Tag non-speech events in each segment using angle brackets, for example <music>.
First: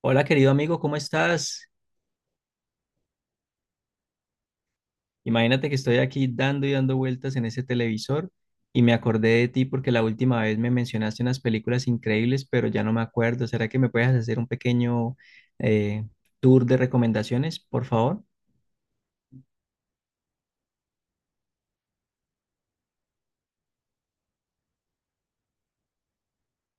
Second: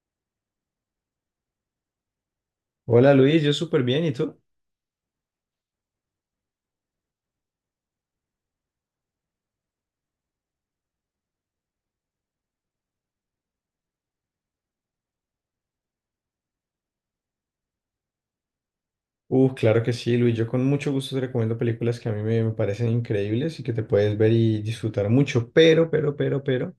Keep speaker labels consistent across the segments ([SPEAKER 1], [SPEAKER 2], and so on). [SPEAKER 1] Hola, querido amigo, ¿cómo estás?
[SPEAKER 2] Hola Luis, yo súper bien, ¿y tú?
[SPEAKER 1] Imagínate que estoy aquí dando y dando vueltas en ese televisor y me acordé de ti porque la última vez me mencionaste unas películas increíbles, pero ya no me acuerdo. ¿Será que me puedes hacer un pequeño eh, tour de recomendaciones, por favor?
[SPEAKER 2] Claro que sí, Luis, yo con mucho gusto te recomiendo películas que a mí me parecen increíbles y que te puedes ver y disfrutar mucho, pero,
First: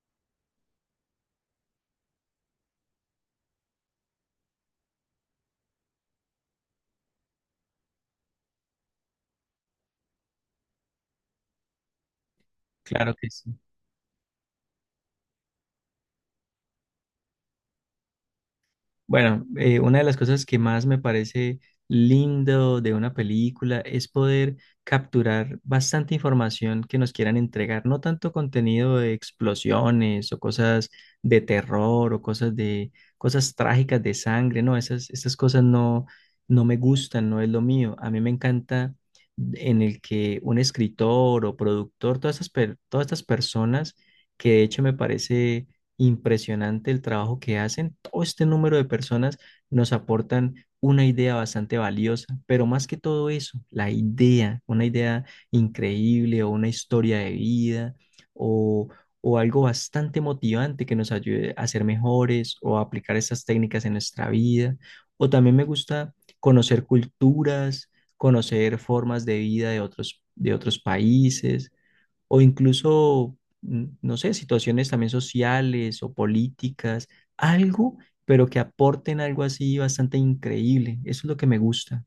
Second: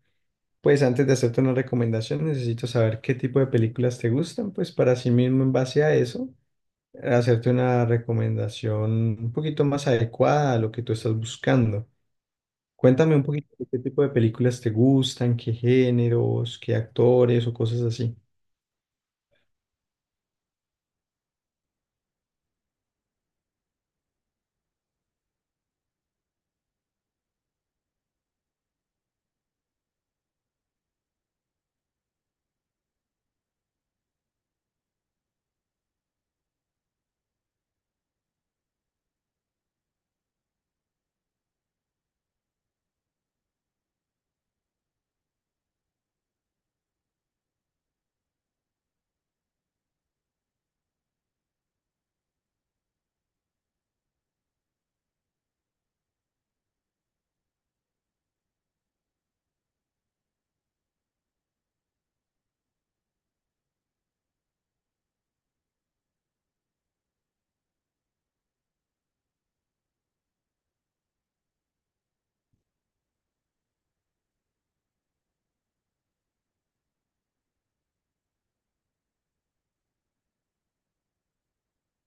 [SPEAKER 2] pues antes de hacerte una recomendación necesito saber qué tipo de películas te gustan, pues para sí mismo en base a eso, hacerte una recomendación un poquito más adecuada a lo que tú estás buscando.
[SPEAKER 1] Claro
[SPEAKER 2] Cuéntame un
[SPEAKER 1] que sí.
[SPEAKER 2] poquito de qué tipo de películas te gustan, qué géneros, qué actores o cosas así.
[SPEAKER 1] Bueno, una de las cosas que más me parece lindo de una película es poder capturar bastante información que nos quieran entregar, no tanto contenido de explosiones o cosas de terror o cosas de cosas trágicas de sangre, no, esas cosas no, no me gustan, no es lo mío. A mí me encanta en el que un escritor o productor, todas estas, todas estas personas que de hecho me parece impresionante el trabajo que hacen. Todo este número de personas nos aportan una idea bastante valiosa, pero más que todo eso, la idea, una idea increíble o una historia de vida o, o algo bastante motivante que nos ayude a ser mejores o a aplicar esas técnicas en nuestra vida. O también me gusta conocer culturas, conocer formas de vida de otros países o incluso, no sé, situaciones también sociales o políticas, algo, pero que aporten algo así bastante increíble. Eso es lo que me gusta.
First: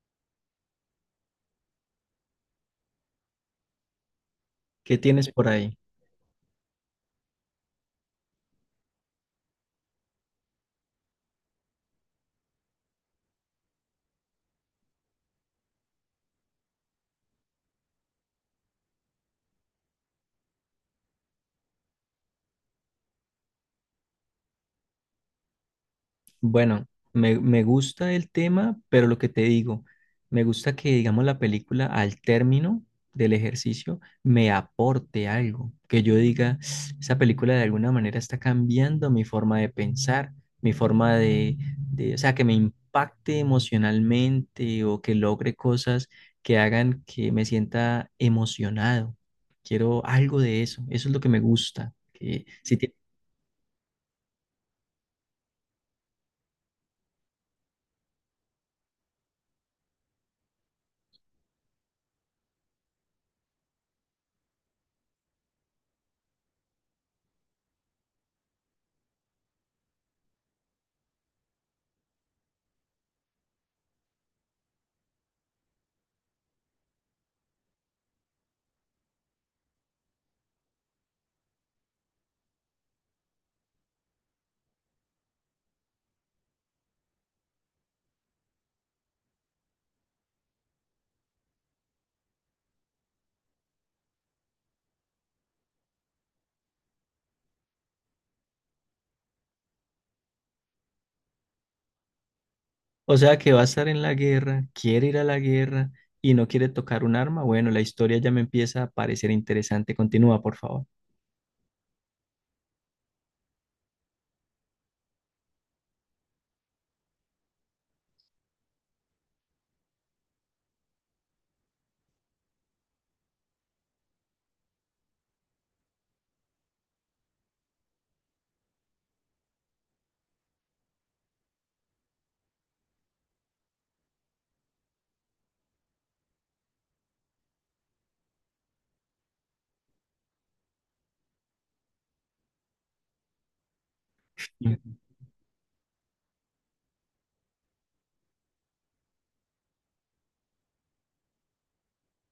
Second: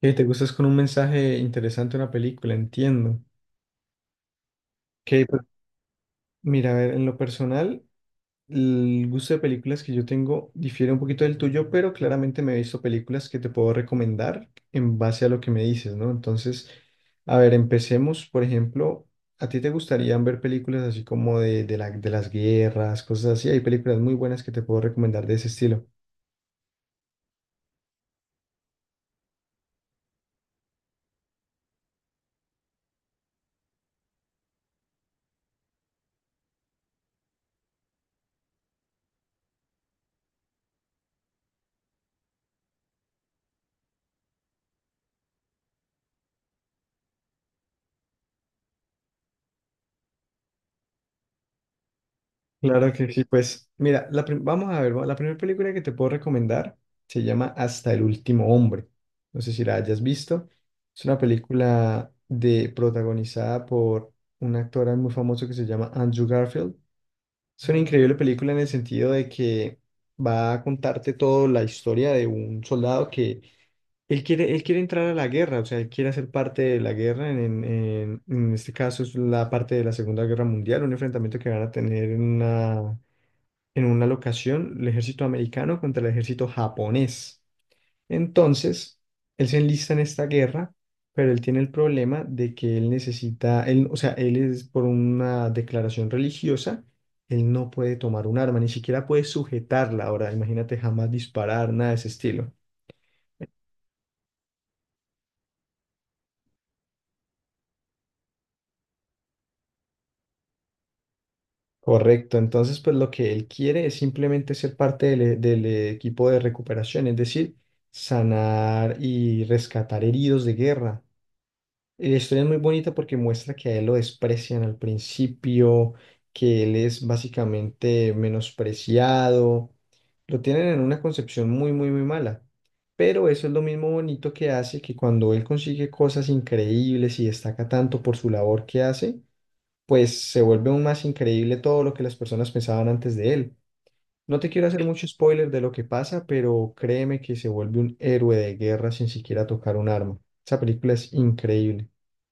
[SPEAKER 2] Y te gustas con un mensaje interesante una película, entiendo.
[SPEAKER 1] ¿Qué
[SPEAKER 2] Que
[SPEAKER 1] tienes
[SPEAKER 2] pues,
[SPEAKER 1] por ahí?
[SPEAKER 2] mira, a ver, en lo personal, el gusto de películas que yo tengo difiere un poquito del tuyo, pero claramente me he visto películas que te puedo recomendar en base a lo que me dices, ¿no? Entonces, a ver, empecemos, por ejemplo, ¿a ti te gustarían ver películas así como de las guerras, cosas así? Hay películas muy buenas que te puedo recomendar de ese estilo.
[SPEAKER 1] Bueno, me gusta el tema, pero lo que te digo, me gusta que, digamos, la película al término del ejercicio me aporte algo, que yo diga, <sniffs> esa película de alguna manera está cambiando mi forma de pensar, mi forma o sea, que me impacte emocionalmente o que logre cosas que hagan que me sienta emocionado. Quiero algo de eso, eso es lo que me gusta, que si...
[SPEAKER 2] Claro que sí, pues mira, la prim- vamos a ver, va- la primera película que te puedo recomendar se llama Hasta el último hombre. No sé si la hayas visto. Es una película de protagonizada por un actor muy famoso que se llama Andrew Garfield. Es una increíble película en el sentido de que va a contarte toda la historia de un soldado que él quiere entrar a la guerra, o sea, él quiere hacer parte de la guerra, en este caso es la parte de la Segunda Guerra Mundial, un enfrentamiento que van a tener en una locación el ejército americano contra el ejército japonés. Entonces, él se enlista en esta guerra, pero él tiene el problema de que él necesita, él, o sea, él es por una declaración religiosa, él no puede tomar un arma, ni siquiera puede sujetarla. Ahora, imagínate jamás disparar, nada de ese estilo.
[SPEAKER 1] O sea, que va a estar en la guerra, quiere ir a la guerra y no quiere tocar un arma. Bueno, la historia ya me empieza a parecer interesante. Continúa, por favor.
[SPEAKER 2] Correcto, entonces pues lo que él quiere es simplemente ser parte del equipo de recuperación, es decir, sanar y rescatar heridos de guerra. Y la historia es muy bonita porque muestra que a él lo desprecian al principio, que él es básicamente menospreciado. Lo tienen en una concepción muy mala. Pero eso es lo mismo bonito que hace que cuando él consigue cosas increíbles y destaca tanto por su labor que hace, pues se vuelve aún más increíble todo lo que las personas pensaban antes de él. No te quiero hacer
[SPEAKER 1] Mm.
[SPEAKER 2] mucho spoiler de lo que pasa, pero créeme que se vuelve un héroe de guerra sin siquiera tocar un arma. Esa película es increíble.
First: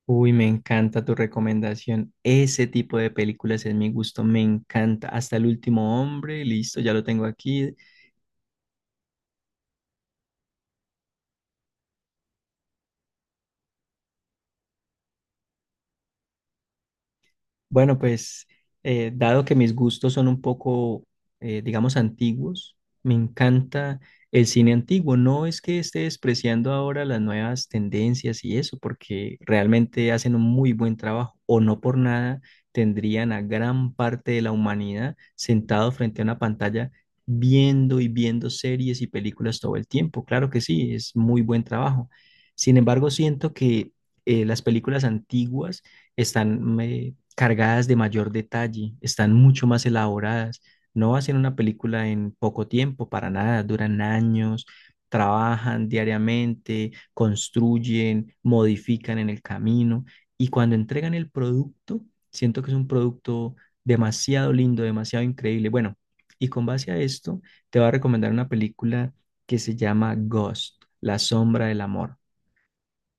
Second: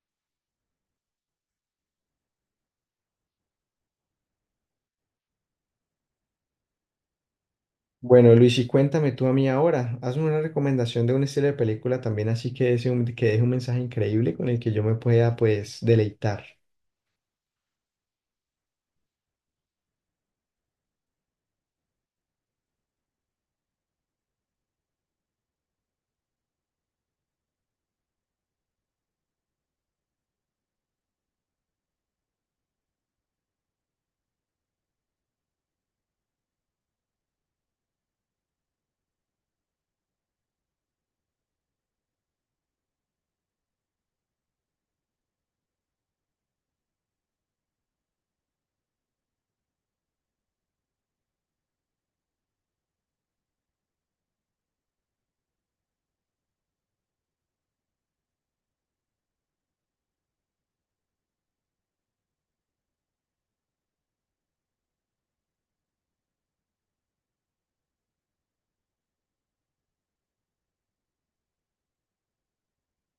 [SPEAKER 1] Uy, me encanta tu recomendación. Ese tipo de películas es mi gusto, me encanta. Hasta el último hombre, listo, ya lo tengo aquí.
[SPEAKER 2] Bueno, Luis, y cuéntame tú a mí ahora, hazme una recomendación de un estilo de película también, así que que deje un mensaje increíble con el que yo me pueda, pues, deleitar.
[SPEAKER 1] Bueno, pues dado que mis gustos son un poco, digamos, antiguos, me encanta el cine antiguo. No es que esté despreciando ahora las nuevas tendencias y eso, porque realmente hacen un muy buen trabajo o no por nada tendrían a gran parte de la humanidad sentado frente a una pantalla viendo y viendo series y películas todo el tiempo. Claro que sí, es muy buen trabajo. Sin embargo, siento que las películas antiguas están cargadas de mayor detalle, están mucho más elaboradas. No hacen una película en poco tiempo, para nada, duran años, trabajan diariamente, construyen, modifican en el camino y cuando entregan el producto, siento que es un producto demasiado lindo, demasiado increíble. Bueno, y con base a esto, te voy a recomendar una película que se llama Ghost, la sombra del amor,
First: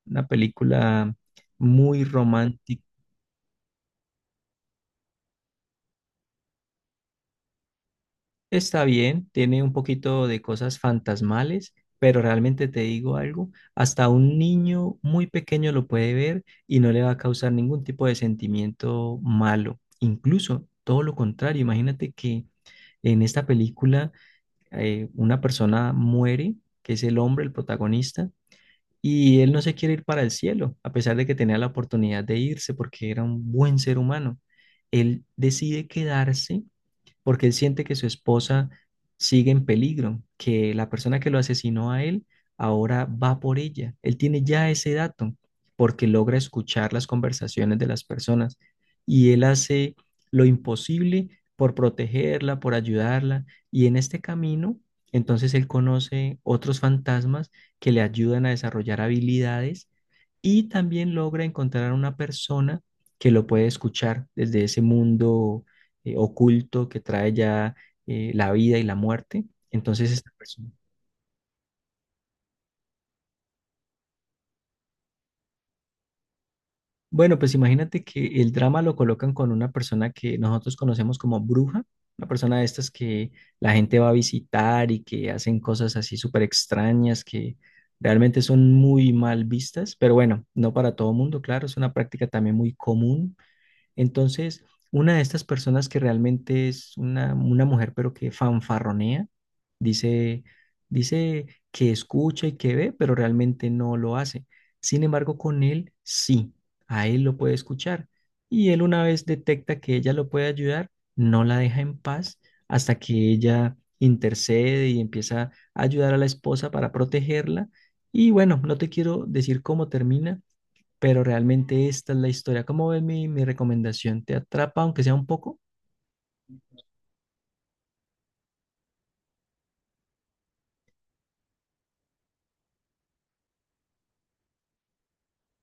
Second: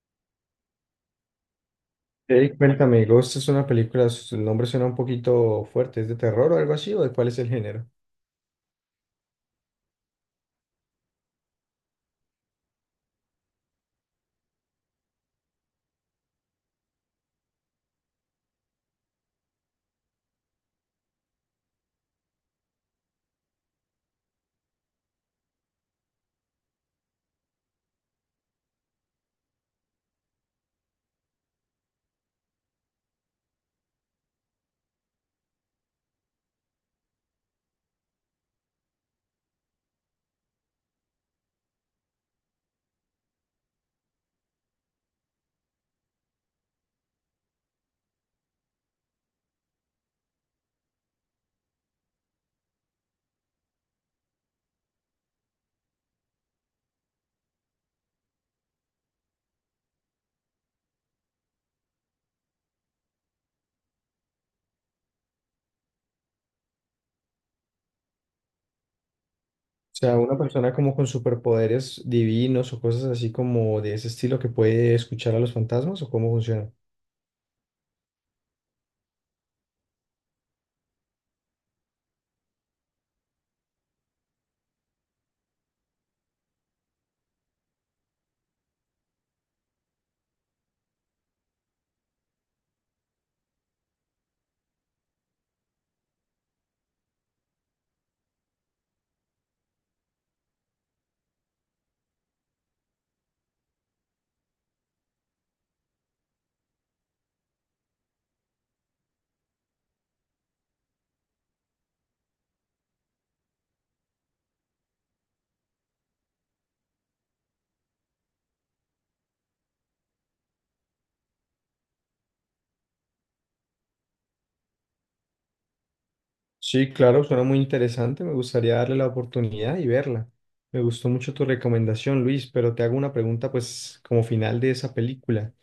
[SPEAKER 1] una película muy romántica.
[SPEAKER 2] Cuéntame, Ghost es una película, su nombre suena un poquito fuerte, ¿es de terror o algo así, o de cuál es el género?
[SPEAKER 1] Está bien, tiene un poquito de cosas fantasmales, pero realmente te digo algo, hasta un niño muy pequeño lo puede ver y no le va a causar ningún tipo de sentimiento malo. Incluso todo lo contrario, imagínate que en esta película una persona muere, que es el hombre, el protagonista, y él no se quiere ir para el cielo, a pesar de que tenía la oportunidad de irse porque era un buen ser humano. Él decide quedarse porque él siente que su esposa sigue en peligro, que la persona que lo asesinó a él ahora va por ella. Él tiene ya ese dato porque logra escuchar las conversaciones de las personas y él hace lo imposible por protegerla, por ayudarla y en este camino, entonces él conoce otros fantasmas que le ayudan a desarrollar habilidades y también logra encontrar a una persona que lo puede escuchar desde ese mundo oculto que trae ya la vida y la muerte.
[SPEAKER 2] O
[SPEAKER 1] Entonces,
[SPEAKER 2] sea,
[SPEAKER 1] esta
[SPEAKER 2] una
[SPEAKER 1] persona...
[SPEAKER 2] persona como con superpoderes divinos o cosas así como de ese estilo que puede escuchar a los fantasmas, ¿o cómo funciona?
[SPEAKER 1] Bueno, pues imagínate que el drama lo colocan con una persona que nosotros conocemos como bruja, una persona de estas que la gente va a visitar y que hacen cosas así súper extrañas que realmente son muy mal vistas, pero bueno, no para todo mundo, claro, es una práctica también muy común. Entonces, una de estas personas que realmente es una mujer, pero que fanfarronea, dice, dice que escucha y que ve, pero realmente no lo hace. Sin embargo, con él sí, a él lo puede escuchar. Y él una vez detecta que ella lo puede ayudar, no la deja en paz hasta que ella intercede y empieza a ayudar a la esposa para protegerla. Y bueno, no te quiero decir cómo termina, pero realmente esta es la historia. ¿Cómo ves mi recomendación? ¿Te atrapa, aunque sea un poco?
[SPEAKER 2] Sí, claro, suena muy interesante. Me gustaría darle la oportunidad y verla. Me gustó mucho tu recomendación, Luis, pero te hago una pregunta, pues, como final de esa película.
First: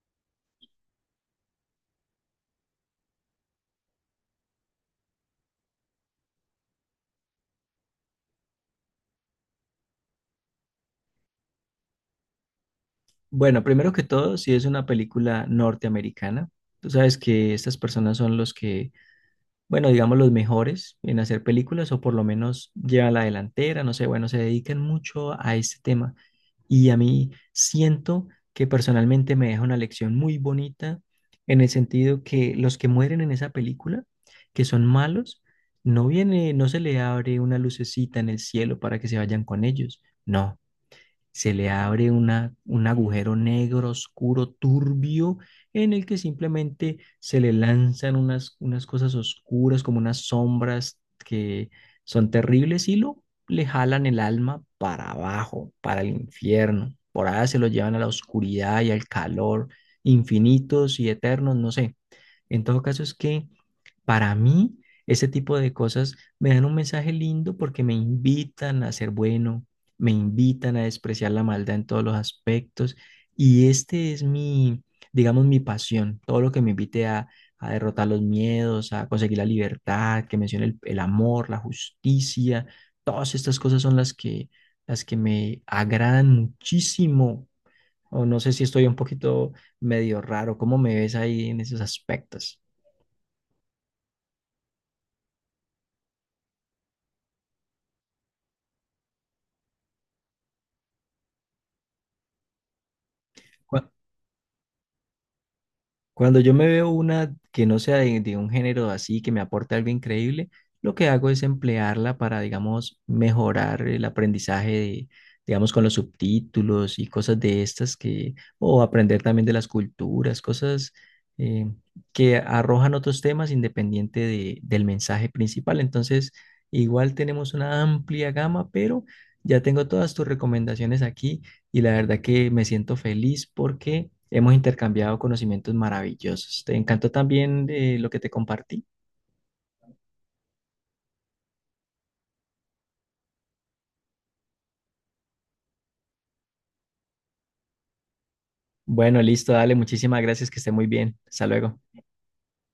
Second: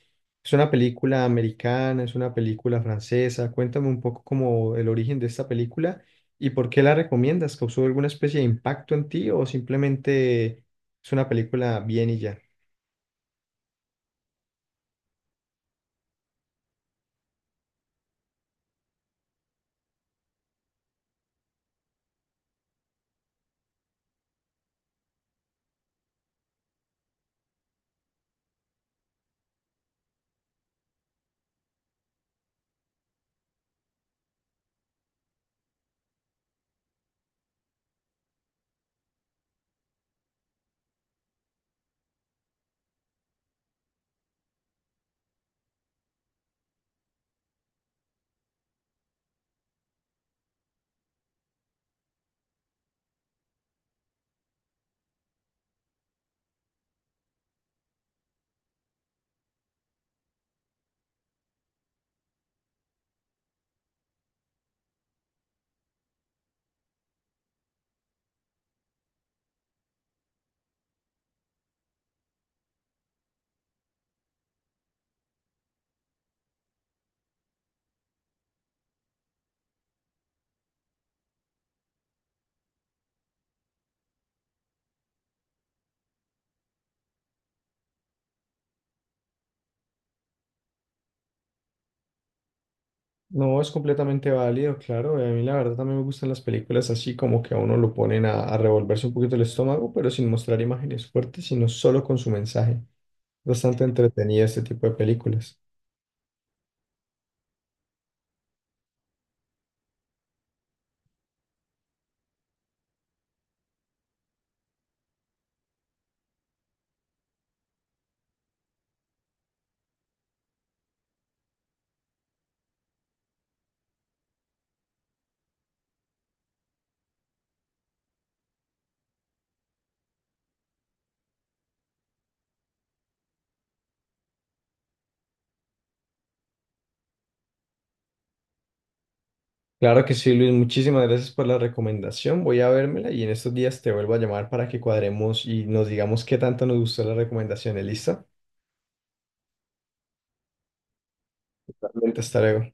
[SPEAKER 2] ¿Es una película americana? ¿Es una película francesa? Cuéntame un poco como el origen de esta película y por qué la recomiendas. ¿Causó alguna especie de impacto en ti o simplemente es una película bien y ya?
[SPEAKER 1] Bueno, primero que todo, si es una película norteamericana, tú sabes que estas personas son los que, bueno, digamos, los mejores en hacer películas o por lo menos llevan la delantera, no sé, bueno, se dedican mucho a este tema. Y a mí siento que personalmente me deja una lección muy bonita en el sentido que los que mueren en esa película, que son malos, no viene, no se le abre una lucecita en el cielo para que se vayan con ellos. No, se le abre una, un agujero negro, oscuro, turbio, en el que simplemente se le lanzan unas, unas cosas oscuras, como unas sombras que son terribles y lo le jalan el alma para abajo, para el infierno. Por allá se lo llevan a la oscuridad y al calor infinitos y eternos, no sé. En todo caso es que para mí, ese tipo de cosas me dan un mensaje lindo porque me invitan a ser bueno, me invitan a despreciar la maldad en todos los aspectos y este es mi, digamos, mi pasión, todo lo que me invite a derrotar los miedos, a conseguir la libertad, que mencione el amor, la justicia, todas estas cosas son las que me agradan muchísimo. O no sé si estoy un poquito medio raro, ¿cómo me ves ahí en esos aspectos?
[SPEAKER 2] No, es completamente válido, claro. Y a mí la verdad también me gustan las películas así como que a uno lo ponen a revolverse un poquito el estómago, pero sin mostrar imágenes fuertes, sino solo con su mensaje. Bastante entretenida este tipo de películas.
[SPEAKER 1] Cuando yo me veo una que no sea de un género así, que me aporte algo increíble, lo que hago es emplearla para, digamos, mejorar el aprendizaje de, digamos, con los subtítulos y cosas de estas que, o aprender también de las culturas, cosas eh, que arrojan otros temas independiente del mensaje principal. Entonces, igual tenemos una amplia gama, pero ya tengo todas tus recomendaciones aquí y la verdad que me siento feliz porque hemos intercambiado conocimientos maravillosos. ¿Te encantó también lo que te compartí?
[SPEAKER 2] Claro que sí, Luis, muchísimas gracias por la recomendación. Voy a vérmela y en estos días te vuelvo a llamar para que cuadremos y nos digamos qué tanto nos gustó la recomendación, ¿listo?
[SPEAKER 1] Bueno, listo, dale, muchísimas gracias, que esté muy bien. Hasta luego.
[SPEAKER 2] Totalmente, hasta luego.